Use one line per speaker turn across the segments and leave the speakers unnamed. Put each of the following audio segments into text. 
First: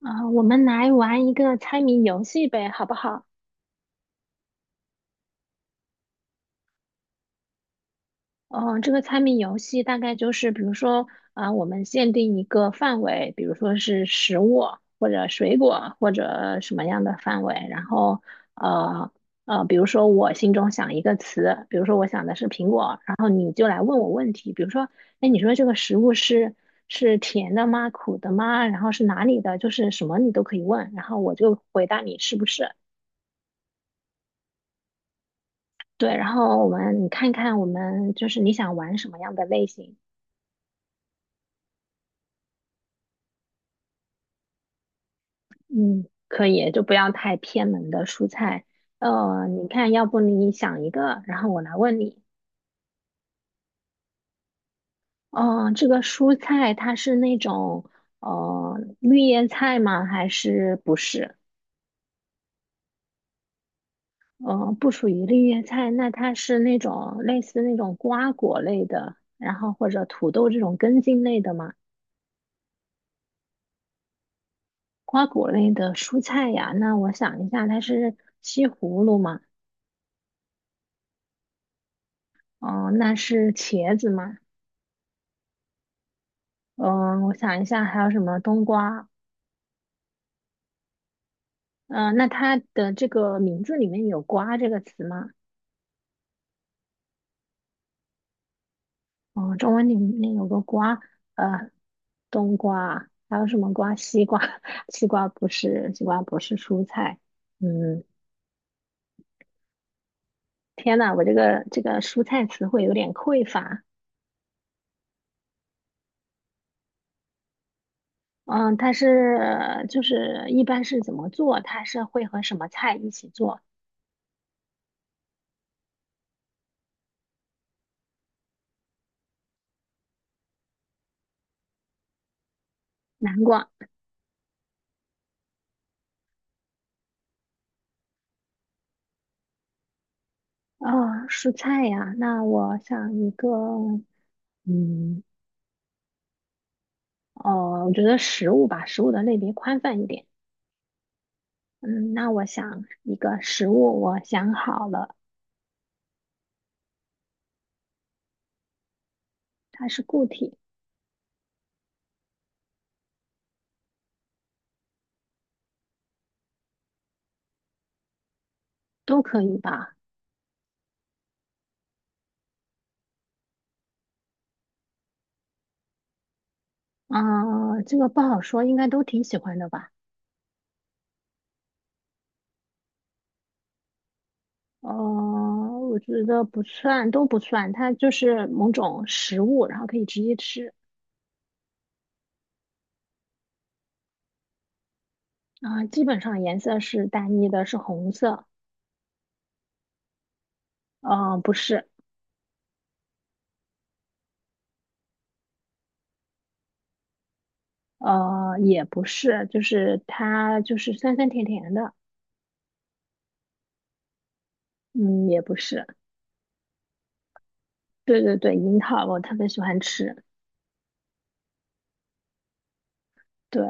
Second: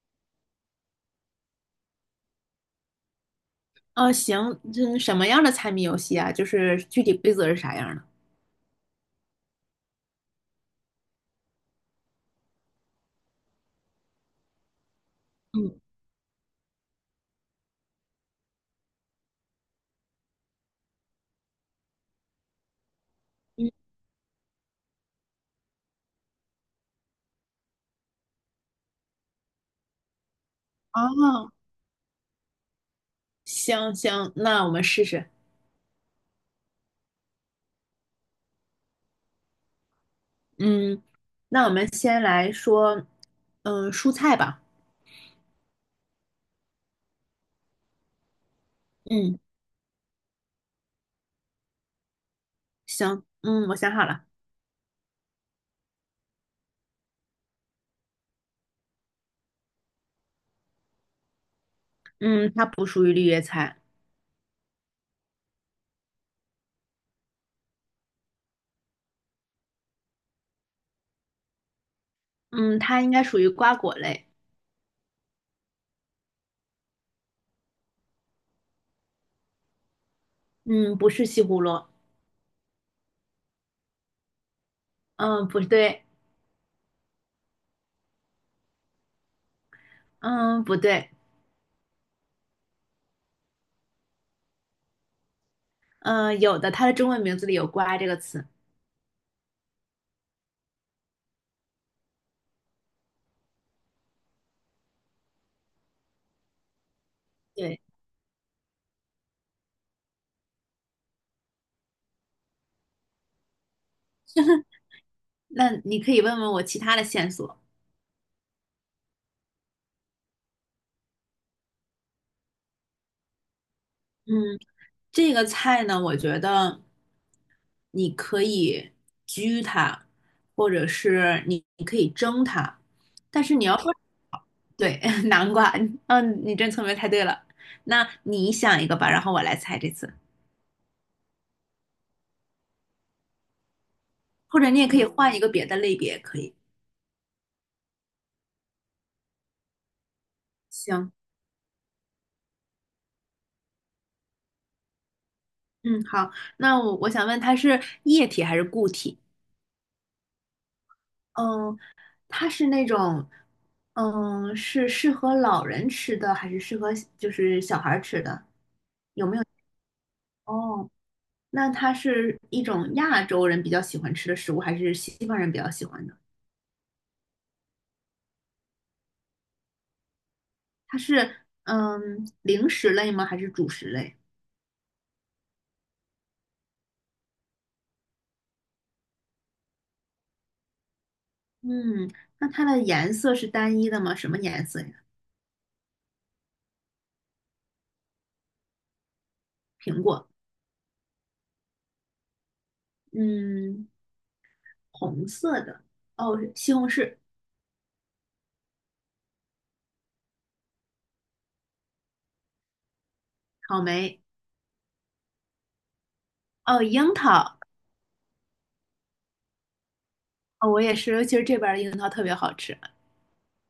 啊，我们来玩一个猜谜游戏呗，好不好？
哦，行，嗯，什么样的猜谜游戏啊？就是具体规则是啥样的？
嗯，这个猜谜游戏大概就是，比如说，啊，我们限定一个范围，比如说是食物或者水
嗯
果或者什么样的范围，然后，呃比如说我心中想一个词，比如说我想的是苹果，然后你就
嗯，
来问我问题，比如说，哎，你说这个食物是甜的吗？苦的吗？然后是哪里的？就是什么你都可以问，然后我
哦，
就回答你是不是。
行行，那我们试试。
对，然后你看看我们就是你想玩什么样的类型，
嗯，那我们先来说，嗯，蔬菜吧。
嗯，可以，就不要太偏门的蔬菜。
嗯，
你看，要不你想一个，然后我来问你。
行，嗯，我想好了。
哦、这个蔬菜它是那种绿叶菜吗？还是不是？
嗯，它不属于绿叶菜。
呃，不属于绿叶菜，那它是那种类似那种瓜果类的，然后或者土豆这种根茎类的吗？
嗯，它应该属于瓜果类。
瓜果类的蔬菜呀，那我想一下，它是西葫芦吗？
嗯，不是西葫芦。
哦，那是茄子吗？
嗯，不对。
嗯，我想一下，还有什么冬瓜？
嗯，不对。
嗯，那它的这个名字里面有“瓜”这个词吗？
嗯，有的，它的中文名字里有"瓜"这个词。
哦，中文里面有个“瓜”，呃，冬瓜，还有什么瓜？西瓜，西瓜不是，西瓜不是蔬菜。
对，
嗯，天呐，我这个蔬菜词汇有点匮乏。
那你可以问问我其他的线索。
嗯，它是就是一般是怎么做？它是会和什么菜一起做？
嗯。这个菜呢，我觉得你可以焗它，或者是你可以蒸它，
南
但是你
瓜。
要说对 南瓜，嗯，你真聪明，猜对了。那你想一个吧，然后我来猜这次，
啊，蔬菜呀，那我想一个，
或者你也可以
嗯，
换一个别的类别，可以。
哦，我觉得食物吧，食物的类别宽泛一点。
行，
嗯，那我想一个食物，我想好了，
嗯，好，那我想问，它是液体还是固体？
它是固体，
嗯，它是那种，嗯，是适合老人吃的，还是适合就是小孩儿吃的？
都可以吧？
哦。那它是一种亚洲人比较喜欢吃的食物，还是西方人比较喜欢的？
啊、这个不好说，应该都挺喜欢的吧？
它是零食类吗？还是主食类？
哦，我觉得不算，都不算，它就是某种食物，然后可以直接吃。
嗯，那它的颜色是单一的吗？什么颜色呀？
啊、基本上颜色是单一的，是红色。
苹果，
嗯、不是。
嗯，红色的，哦，西红柿，
呃，也不是，就是它就是酸酸甜甜的，
草莓，
嗯，也不是，
哦，樱桃，
对对对，樱桃我特别喜欢吃，
哦，我也是，尤其是这边儿的樱桃特别好吃，
对，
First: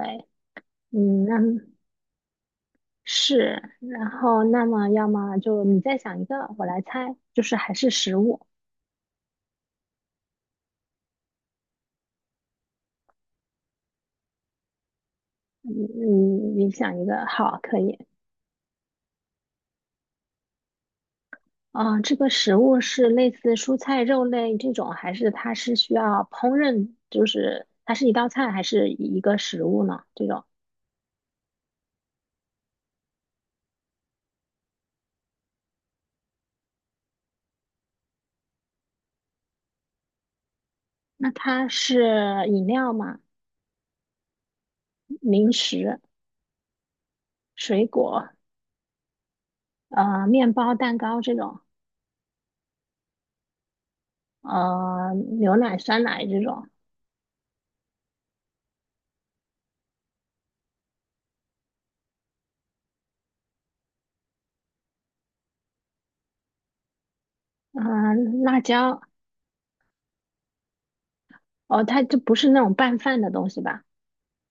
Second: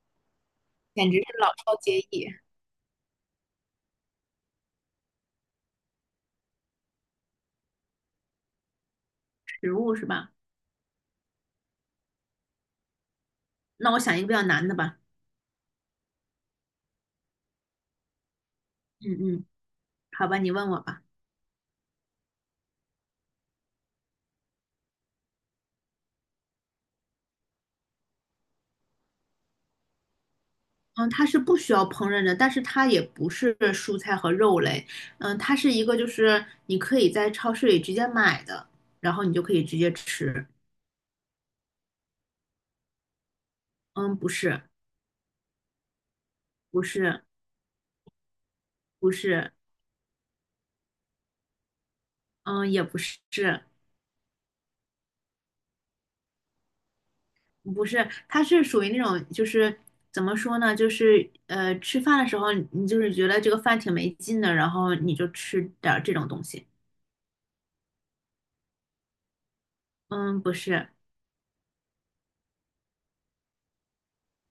嗯，
简直是
那
老少皆宜，
是，然后那么要么就你再想一个，我来猜，就是还是食物，
食物是吧？那我想一个比较难的吧，
嗯，你想一个，好，可以，
嗯嗯，好吧，你问我吧。
啊、这个食物是类似蔬菜、肉类这种，还是它是需要烹饪，就是它是一道菜还是一个食物呢？这种，
嗯，它是不需要烹饪的，但是它也不是蔬菜和肉类，嗯，它是一个就是你可以在超市里直接买的，然后你就可以直接吃。
那它是饮料吗？
嗯，不是，
零食、
不是，
水果，
不是，
呃，面包、蛋糕这种，
嗯，也不是，
呃，牛奶、酸奶这种，
不是，它是属于那种就是怎么说呢，就是吃饭的时候你就是觉得这个饭挺没劲的，然后你就吃点儿这种东西。
嗯、辣椒，
嗯，不是，
哦，它就不是那种拌饭的东西吧？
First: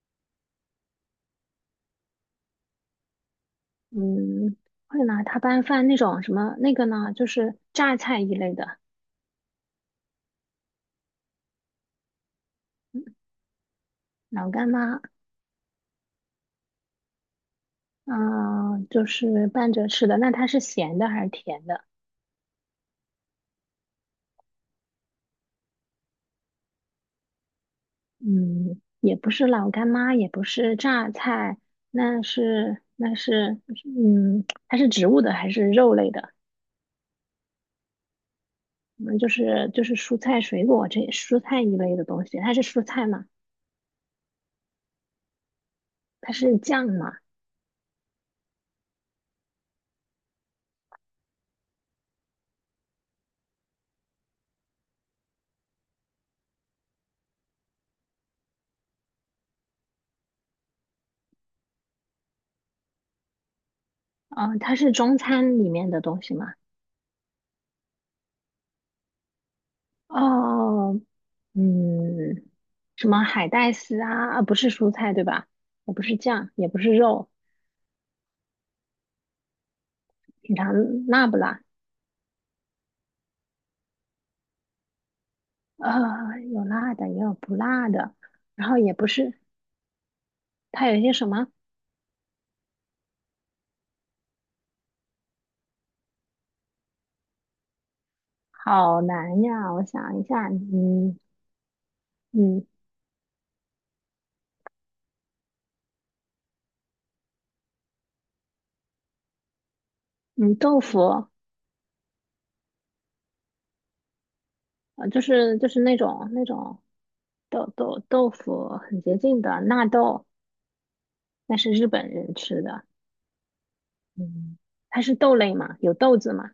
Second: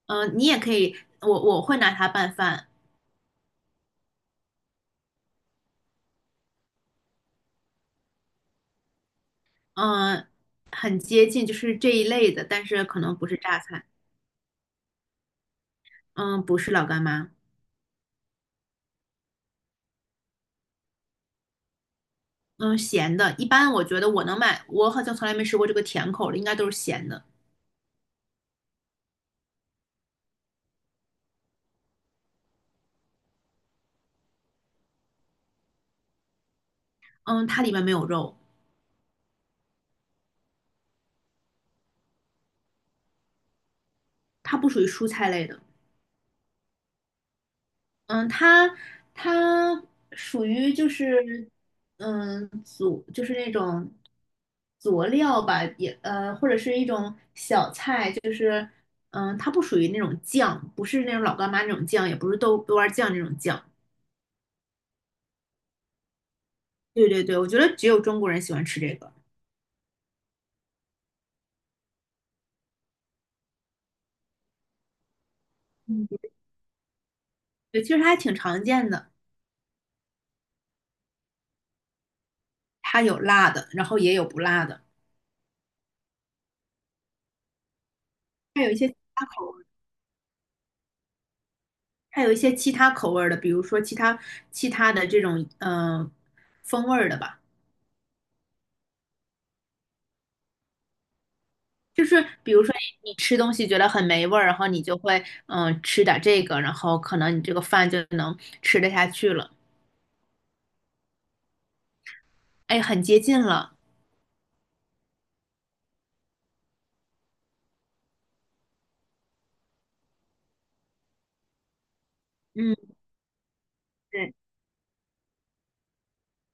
嗯，你也可以，我会拿它拌饭。
嗯，会拿它拌饭那种什么那个呢，就是榨菜一类的，
嗯，很接近，就是这一类的，但是可能不是榨菜。
老干妈，
嗯，不是老干妈。
嗯、就是拌着吃的。那它是咸的还是甜的？
嗯，咸的。一般我觉得我能买，我好像从来没吃过这个甜口的，应该都是咸的。
嗯，也不是老干妈，也不是榨菜，那是那是，嗯，它是植物的还是肉类的？
嗯，它里面没有肉，
嗯，就是蔬菜水果这蔬菜一类的东西，它是蔬菜吗？
它不属于蔬菜类的。
它是酱吗？
嗯，它属于就是佐，就是那种佐料吧，也或者是一种小菜，就是，它不属于那种酱，不是那种老干妈那种酱，也不是豆瓣酱那种酱。
啊、它是中餐里面的东西吗？
对对对，我觉得只有中国人喜欢吃这个。
哦，嗯，什么海带丝啊？啊不是蔬菜对吧？也不
嗯，
是酱，也不是肉，
对，其实它还挺常见的，
品尝辣不辣？
它有辣的，然后也有不辣的，
啊，有辣的，也有不辣的，
还
然
有一
后
些
也
其
不
他
是，
口味，
它有一些什么？
还有一些其他口味儿的，比如说其他的这种风味儿的吧。
好难呀，我想一下，
就是比如
嗯
说你吃东西觉得很没味儿，然后你就会吃点这个，然后可能你这个饭就能吃得下去了，
嗯，豆腐
哎，很接近了。
就是就是那种豆腐很洁净的纳豆，那是日本人吃
嗯，
的。
对，
嗯，它是豆类嘛，有豆子嘛。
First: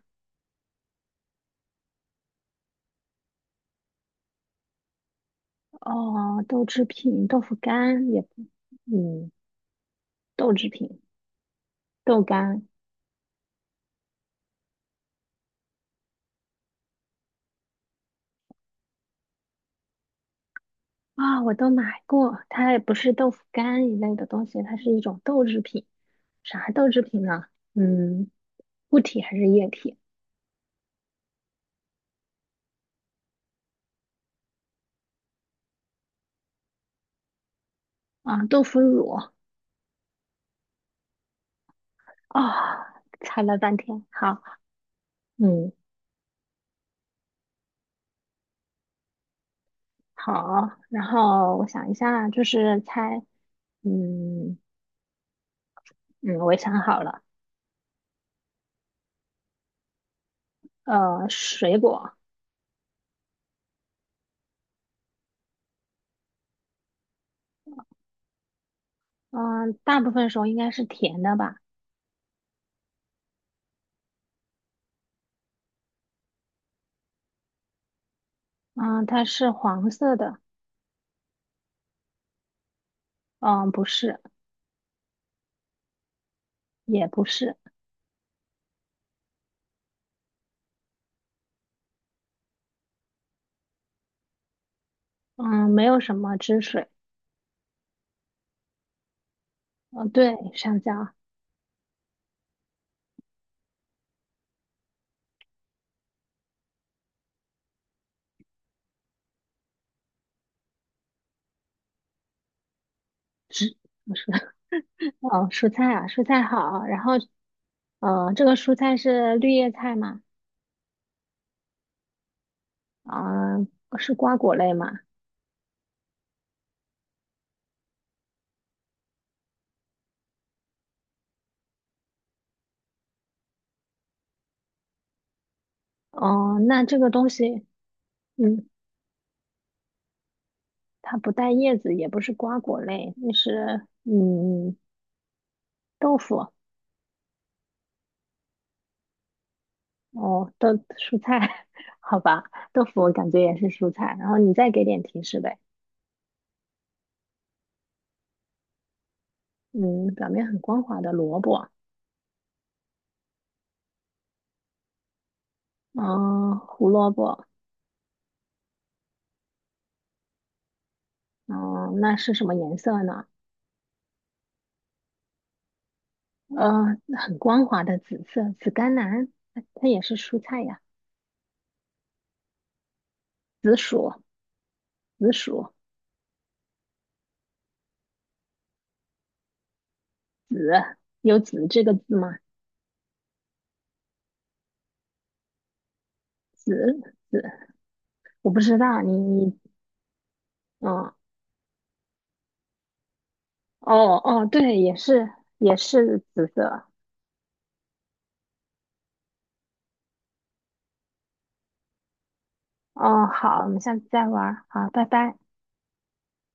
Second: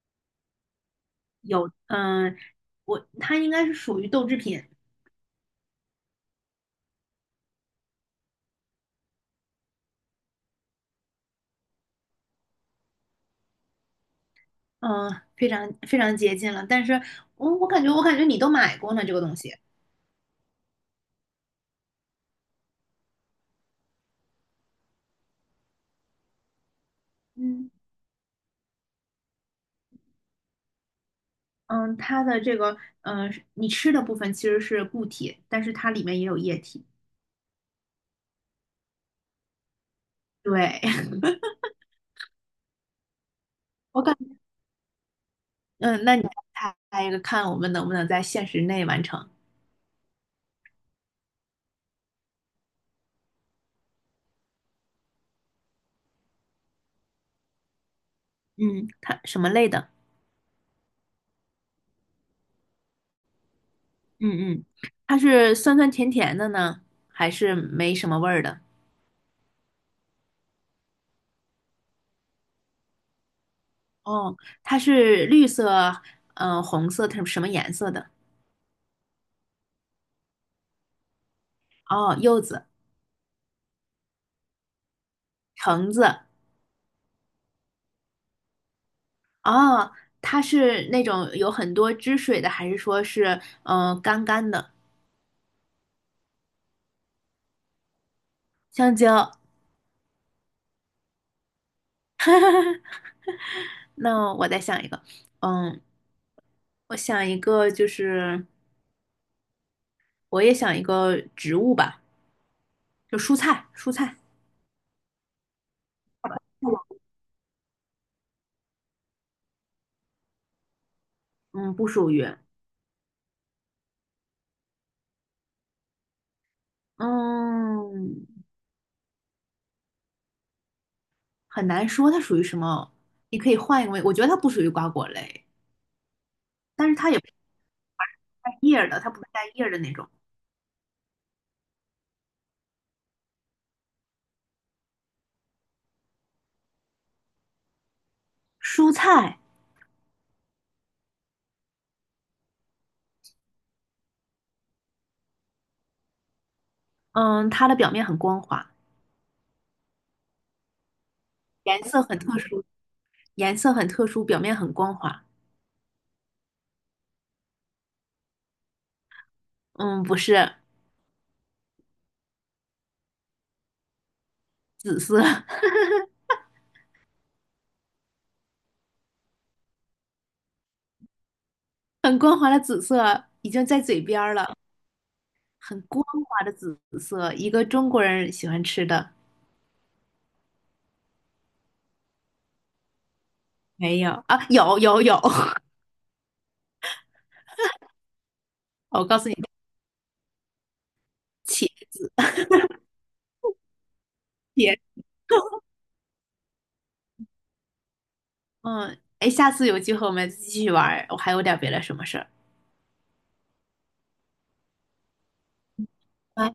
有嗯、呃我它应该是属于豆制品。
哦，豆制品、豆腐干也不嗯，豆制品、豆干
嗯，非常非常接近了。但是我感觉你都买过呢，这个东西。
啊、我都买过。它也不是豆腐干一类的东西，它是一种豆制品。啥豆制品呢？
嗯，
嗯，固体还是液体
嗯，它的这个你吃的部分其实是固体，但是它里面也有液体。
啊？豆腐乳
对，
啊，猜了半
我
天，
感
好，嗯。
嗯，那你再猜一个，看我们能不能在限时内完成。
好，然后我想一下，就是猜，嗯嗯，我也想好了，
嗯，它什么类的？
呃，水果，
嗯嗯，它是酸酸甜甜的呢，还是没什么味儿的？
嗯、大部分时候应该是甜的吧，
哦，它是绿色，红色，它是什么颜色的？
嗯、它是黄色的，
哦，柚子、
嗯、不是，
橙子，
也不是，
哦，它是那种有很多汁水的，还是说是干干的
嗯、没有什么汁水，
香蕉？
嗯、对，上蕉，
那我再想一个，嗯，我想一个就是我也想一个植物吧，就蔬菜，
汁，
蔬
不
菜，
是，哦，蔬菜啊，蔬菜好，然后，呃，这个蔬菜是绿叶菜嘛，
嗯，不属于，
啊、是瓜果类嘛，
嗯，很难说它属于什么，你可以换一个位，我觉得它不属于瓜果类，
哦、那
但是
这
它
个
也不
东
是
西。
带
嗯。
叶儿的，它不是带叶儿的那种
它不带叶子，也不是瓜果类，那是嗯豆腐
蔬菜，
哦，豆蔬菜，好吧，豆腐我感觉也是蔬菜。然后你再给点提示呗，
嗯，它的表面很光滑，
嗯，表面很光滑的萝卜，
颜色很特殊，颜色很特殊，表面很光滑。
嗯，胡萝卜，
嗯，不是
嗯，那是什么颜色呢？
紫色，
呃，很光滑的紫色，紫甘蓝，它也是蔬菜呀，
很光滑的紫色，已经
紫
在嘴
薯，
边儿了，
紫薯，
很光滑的紫色，一个中国人喜欢吃的。
紫，有紫这个字吗？
没有啊，有有有，
紫紫，我不知道，
我
你
告诉你，
你嗯，
茄
哦哦，对，
茄，
也是也是紫色。
嗯，哎，下次有机会我们继续玩儿，我还有点别的什么事儿。
哦，好，我们下次再玩儿。好，拜拜。
拜